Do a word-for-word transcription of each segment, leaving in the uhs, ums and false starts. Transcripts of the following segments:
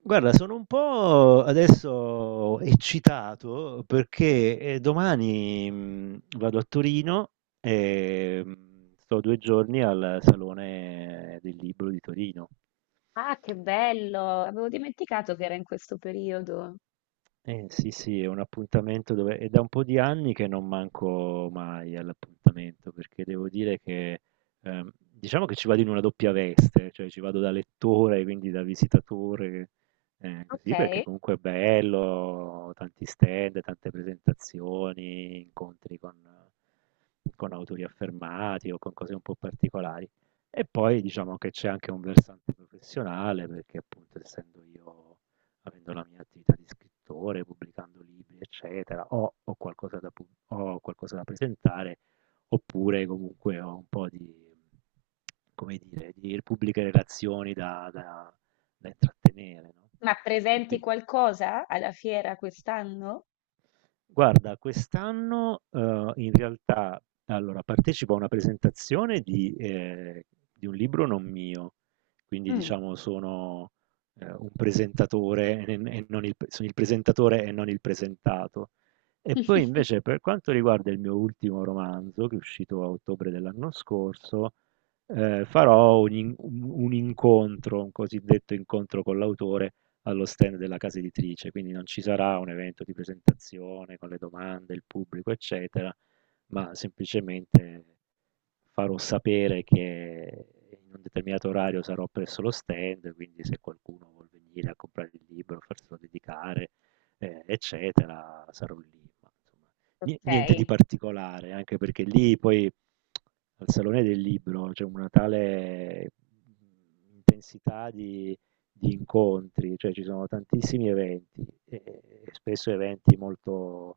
Guarda, sono un po' adesso eccitato perché eh, domani mh, vado a Torino e mh, sto due giorni al Salone del Libro di Torino. Ah, che bello! Avevo dimenticato che era in questo periodo. Eh sì, sì, è un appuntamento dove è da un po' di anni che non manco mai all'appuntamento, perché devo dire che ehm, diciamo che ci vado in una doppia veste, cioè ci vado da lettore, quindi da visitatore, eh, Ok, così perché comunque è bello, tanti stand, tante presentazioni, incontri con, con autori affermati o con cose un po' particolari. E poi diciamo che c'è anche un versante professionale, perché appunto essendo io Avendo la mia attività di scrittore, pubblicando libri, eccetera, ho ho qualcosa da pu ho qualcosa da presentare, oppure comunque ho un po' di, come dire, di pubbliche relazioni da da da intrattenere, no, ma e presenti quin qualcosa alla fiera quest'anno? guarda, quest'anno, uhm, in realtà allora partecipo a una presentazione di ehm, di un libro non mio, quindi Mm. diciamo sono, ehm, un presentatore e n e non il p sono il presentatore e non il presentato. E poi invece per quanto riguarda il mio ultimo romanzo, che è uscito a ottobre dell'anno scorso, ehm, farò un in un un incontro, un cosiddetto incontro con l'autore allo stand della casa editrice, quindi non ci sarà un evento di presentazione con le domande, il pubblico, eccetera, ma semplicemente farò sapere che in un determinato orario sarò presso lo stand, quindi se qualcuno vuol venire a comprare il libro, farselo dedicare, eh, eccetera, sarò lì. Ma, insomma, ni- Ok, niente di particolare, anche perché lì poi al Salone del Libro c'è una tale intensità di di incontri, cioè ci sono tantissimi eventi, e spesso eventi molto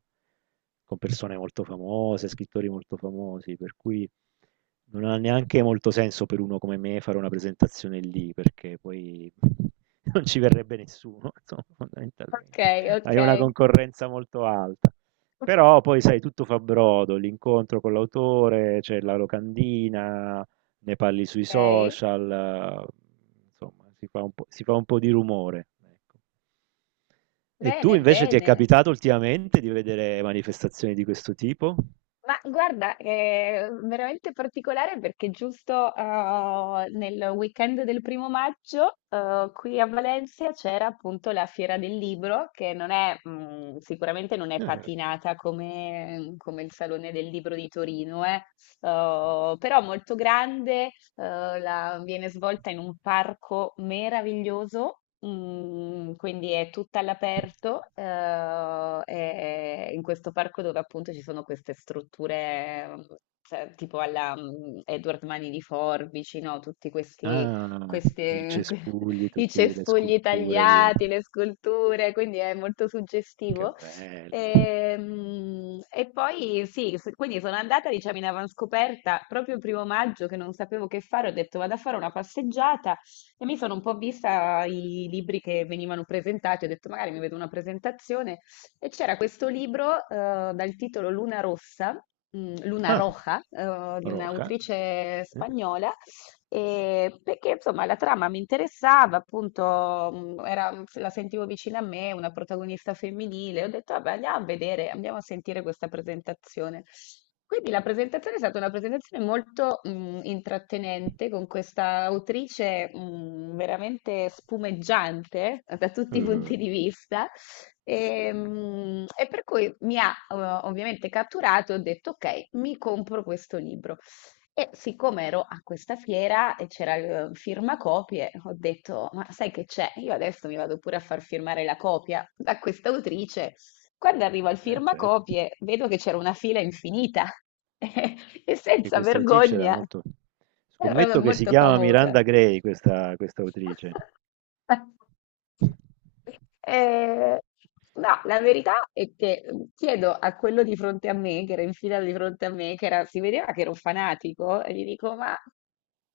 con persone molto famose, scrittori molto famosi, per cui non ha neanche molto senso per uno come me fare una presentazione lì, perché poi non ci verrebbe nessuno, insomma, ok, fondamentalmente. ok, Hai una concorrenza molto alta. Però poi sai, tutto fa brodo, l'incontro con l'autore, c'è la locandina, ne parli sui ok. social, eh, insomma, si fa un po', si fa un po' di rumore. Ecco. E tu Bene, invece ti è bene. capitato ultimamente di vedere manifestazioni di questo tipo? Ma guarda, è veramente particolare perché giusto eh, nel weekend del primo maggio eh, qui a Valencia c'era appunto la Fiera del Libro, che non è, mm, sicuramente non è Eh, guarda. patinata come, come il Salone del Libro di Torino, eh, eh, però molto grande, eh, la- viene svolta in un parco meraviglioso. Mm, quindi è tutta all'aperto, eh, è in questo parco dove appunto ci sono queste strutture, mm, cioè, tipo alla mm, Edward Mani di Forbici, no? Tutti questi, Ah, il queste- cespugli, i tutte le cespugli sculture di. tagliati, le sculture, quindi è molto Che suggestivo. bello. Ehm, E poi sì, s- quindi sono andata, diciamo, in avanscoperta proprio il primo maggio che non sapevo che fare, ho detto vado a fare una passeggiata e mi sono un po' vista i libri che venivano presentati, ho detto magari mi vedo una presentazione e c'era questo libro eh, dal titolo Luna Rossa, mm, Luna Ah, Roja, eh, di Roja, un'autrice ovviamente. spagnola e perché insomma la trama mi interessava, appunto, mh, era- la sentivo vicina a me, una protagonista femminile. Ho detto, vabbè, andiamo a vedere, andiamo a sentire questa presentazione. Quindi la presentazione è stata una presentazione molto mh, intrattenente con questa autrice mh, veramente spumeggiante eh, da tutti i Eh, punti di vista. E mh, e per cui mi ha eh, ovviamente catturato e ho detto: Ok, mi compro questo libro. E siccome ero a questa fiera e c'era il eh, firmacopie, ho detto, ma sai che c'è? Io adesso mi vado pure a far firmare la copia da questa autrice. Quando arrivo al eh, certo, firmacopie, vedo che c'era una fila infinita e perché senza questa autrice era vergogna, molto. era Scommetto che si molto chiama famosa. Miranda Gray, questa, questa autrice. Eh, no, la verità è che mm, chiedo a quello di fronte a me, che era in fila di fronte a me, che era- si vedeva che era un fanatico, e gli dico: Ma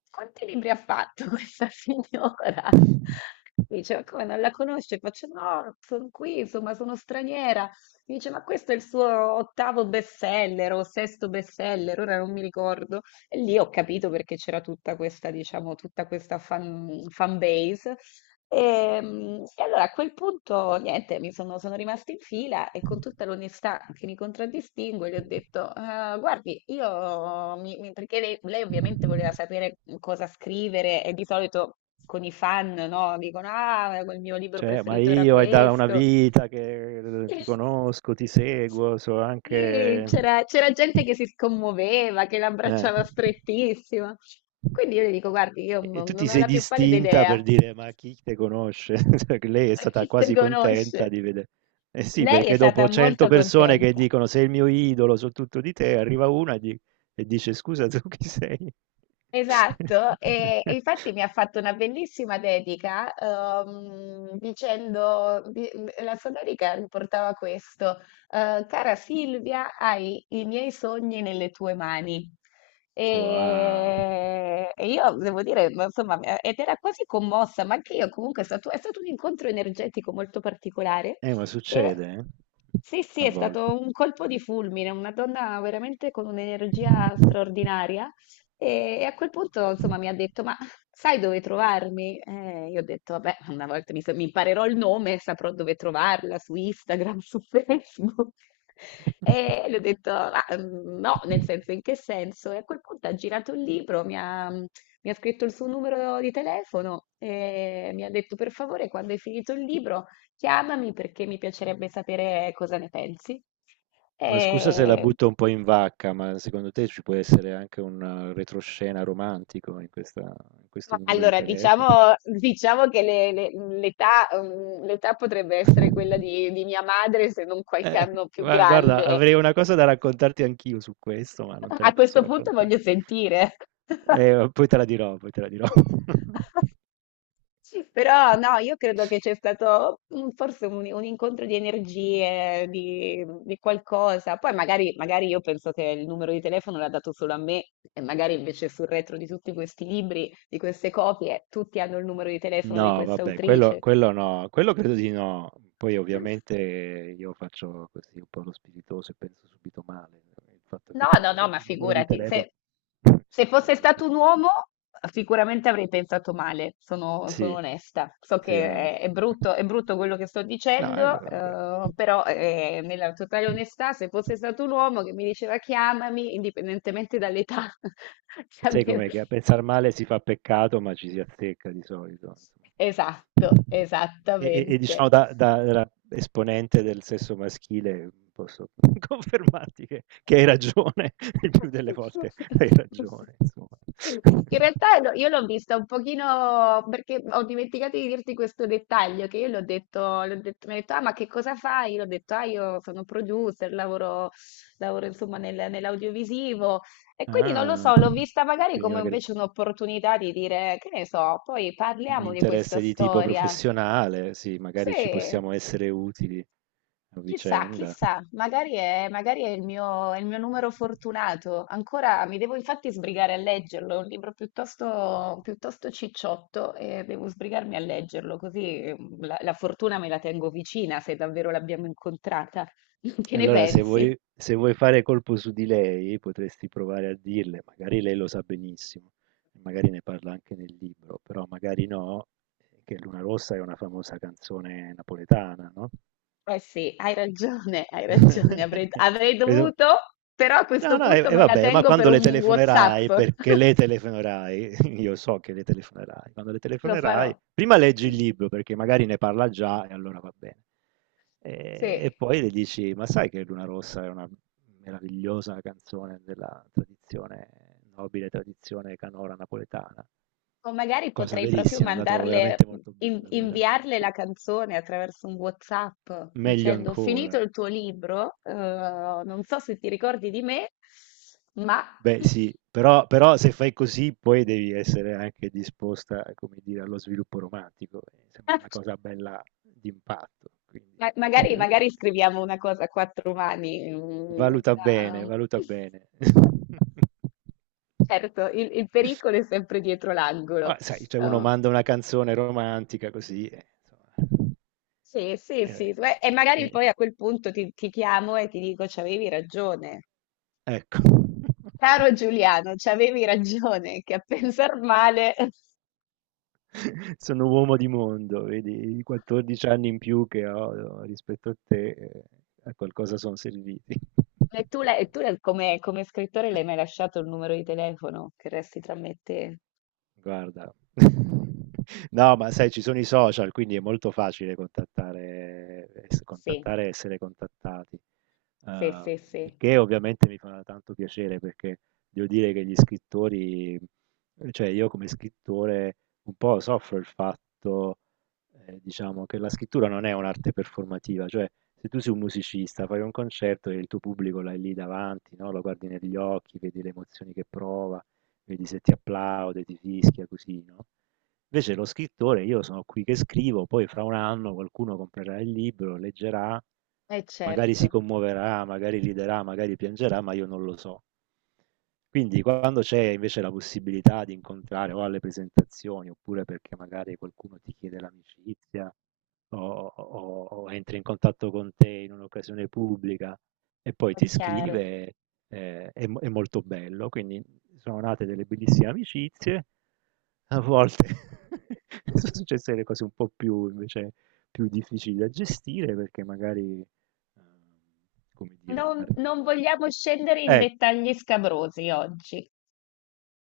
quanti libri ha fatto questa signora? Mi dice, ma come non la conosce? Faccio, no, sono qui, insomma, sono straniera. Mi dice, ma questo è il suo ottavo bestseller o sesto bestseller, ora non mi ricordo. E lì ho capito perché c'era tutta questa, diciamo, tutta questa fan, fan base e mm, e allora a quel punto, niente, mi sono, sono rimasta in fila e con tutta l'onestà che mi contraddistingue gli ho detto: "Ah, guardi, io mi- mi-" perché lei, lei ovviamente voleva sapere cosa scrivere, e di solito con i fan, no, dicono: Ah, il mio libro Cioè, ma preferito era io è da una questo. vita che eh, ti conosco, ti seguo, so Sì, anche c'era c'era gente che si scommuoveva, che eh. l'abbracciava strettissima. Quindi io le dico, guardi, io E e non tu ti non ho sei la più pallida distinta idea. per dire: "Ma chi te conosce?" Cioè, che lei è Ma stata chi te quasi conosce? contenta di vede eh sì, Lei è perché stata dopo cento molto persone che contenta. dicono: "Sei il mio idolo, so tutto di te", arriva una e di e dice: "Scusa, tu chi sei?" Esatto, e, e infatti mi ha fatto una bellissima dedica ehm, dicendo, di- la sua dedica riportava questo, eh, cara Silvia, hai i miei sogni nelle tue mani. Wow. E e io devo dire, ma insomma, mi- ed era quasi commossa, ma anche io comunque è stato, è stato un incontro energetico molto particolare. Eh, ma E succede, eh, sì, sì, a è volte. stato un colpo di fulmine, una donna veramente con un'energia straordinaria. E e a quel punto, insomma, mi ha detto: Ma sai dove trovarmi? Eh, io ho detto: Vabbè, una volta mi, sa- mi imparerò il nome, saprò dove trovarla su Instagram, su Facebook. E le ho detto: "Ma mm, no, nel senso, in che senso?" E a quel punto ha girato il libro, mi ha, mi ha scritto il suo numero di telefono e mi ha detto: Per favore, quando hai finito il libro, chiamami perché mi piacerebbe sapere cosa ne pensi. Ma scusa se la E butto un po' in vacca, ma secondo te ci può essere anche un eh, retroscena romantico in questa- in questo ma numero di allora, telefono? diciamo, diciamo che le- le- l'età mm, l'età potrebbe essere quella di, di mia madre, se non qualche Eh, anno più gua- guarda, grande. avrei una cosa da raccontarti anch'io su questo, ma non te la A posso questo punto raccontare. voglio sentire. Eh, poi te la dirò, poi te la dirò. Però no, io credo che c'è stato mm, forse un, un incontro di energie, di, di qualcosa. Poi magari, magari io penso che il numero di telefono l'ha dato solo a me e magari invece sul retro di tutti questi libri, di queste copie, tutti hanno il numero di telefono di No, questa vabbè, quello, autrice. quello no, quello credo di no. Poi ovviamente io faccio così un po' lo spiritoso e penso subito male. eh, Il fatto che No, ti no, vedo no, ma sul numero di figurati, telefono. se, se fosse Eh, stato un uomo, sicuramente avrei pensato male, sono, sono sì, onesta. So sì, che è, è onesto. brutto, è brutto quello che sto No, eh, beh, dicendo, vabbè. eh, però eh, nella totale onestà, se fosse stato un uomo che mi diceva chiamami, indipendentemente dall'età, che Sai com'è avevo- che a pensar male si fa peccato, ma ci si azzecca di solito. esatto, Insomma. E, e- e esattamente. diciamo da, da- da esponente del sesso maschile posso confermarti che, che hai ragione, il più delle volte hai ragione, insomma. Sì, in realtà no, io l'ho vista un pochino perché ho dimenticato di dirti questo dettaglio che io l'ho detto, l'ho detto, mi ha detto, ah, ma che cosa fai? Io l'ho detto, ah, io sono producer, lavoro, lavoro insomma nel- nell'audiovisivo e quindi non lo Ah, so, l'ho vista magari quindi come magari invece un'opportunità di dire, che ne so, poi un parliamo di questa interesse di tipo storia. professionale, sì, magari ci Sì. possiamo essere utili a Chissà, vicenda. chissà, magari è, magari è il mio, è il mio numero fortunato. Ancora mi devo infatti sbrigare a leggerlo, è un libro piuttosto, piuttosto cicciotto e devo sbrigarmi a leggerlo, così eh, la, la fortuna me la tengo vicina se davvero l'abbiamo incontrata. Che ne Allora, se pensi? vuoi, se vuoi fare colpo su di lei, potresti provare a dirle, magari lei lo sa benissimo, magari ne parla anche nel libro, però magari no, che Luna Rossa è una famosa canzone napoletana, no? Eh sì, hai ragione, hai ragione, avrei, avrei Questo dovuto, però a No, questo no, e, punto e me la vabbè, ma tengo per quando le un WhatsApp. telefonerai, perché le telefonerai, io so che le telefonerai, quando le Lo farò. telefonerai, prima leggi il libro perché magari ne parla già e allora va bene. E, e Sì. poi le dici, ma sai che Luna Rossa è una meravigliosa canzone della tradizione, nobile tradizione canora napoletana, O magari cosa potrei proprio verissima, la trovo mandarle, veramente molto in- bella come canzone. inviarle la canzone attraverso un WhatsApp Meglio dicendo: Ho finito ancora. il tuo libro, eh, non so se ti ricordi di me, ma Beh sì, però, però, se fai così poi devi essere anche disposta, come dire, allo sviluppo romantico. eh, Sembra una cosa bella d'impatto, quindi ma- magari, magari scriviamo una cosa a quattro mani. Mm, valuta bene, una- valuta bene. certo, il, il pericolo è sempre dietro l'angolo. Ma sai, cioè uno Eh, manda una canzone romantica così, eh, insomma, sì, sì, eh, sì. Beh, e eh, magari eh, poi a quel punto ti, ti chiamo e ti dico: C'avevi ragione. ecco. Caro Giuliano, c'avevi ragione che a pensar male... Sono uomo di mondo, vedi, i quattordici anni in più che ho no, rispetto a te, eh, a qualcosa sono serviti. E tu, l'hai- e tu l'hai- come, come scrittore l'hai mai lasciato il numero di telefono che resti tra me e te? Guarda, no, ma sai, ci sono i social, quindi è molto facile contattare, es- Sì, contattare e essere contattati. sì, Ehm, sì, il sì. che ovviamente mi fa tanto piacere perché devo dire che gli scrittori, cioè io come scrittore un po' soffro il fatto, eh, diciamo, che la scrittura non è un'arte performativa, cioè se tu sei un musicista, fai un concerto e il tuo pubblico l'hai lì davanti, no? Lo guardi negli occhi, vedi le emozioni che prova, vedi se ti applaude, ti fischia, così, no? Invece lo scrittore, io sono qui che scrivo, poi fra un anno qualcuno comprerà il libro, leggerà, Eh magari si certo. commuoverà, magari riderà, magari piangerà, ma io non lo so. Quindi quando c'è invece la possibilità di incontrare o alle presentazioni, oppure perché magari qualcuno ti chiede l'amicizia, o o o entri in contatto con te in un'occasione pubblica e poi È ti chiaro. scrive, ehm, è mo è molto bello. Quindi sono nate delle bellissime amicizie, a volte sono successe delle cose un po' più invece più difficili da gestire perché magari, ehm, come dire, non Non, ar non vogliamo scendere in e dettagli scabrosi oggi.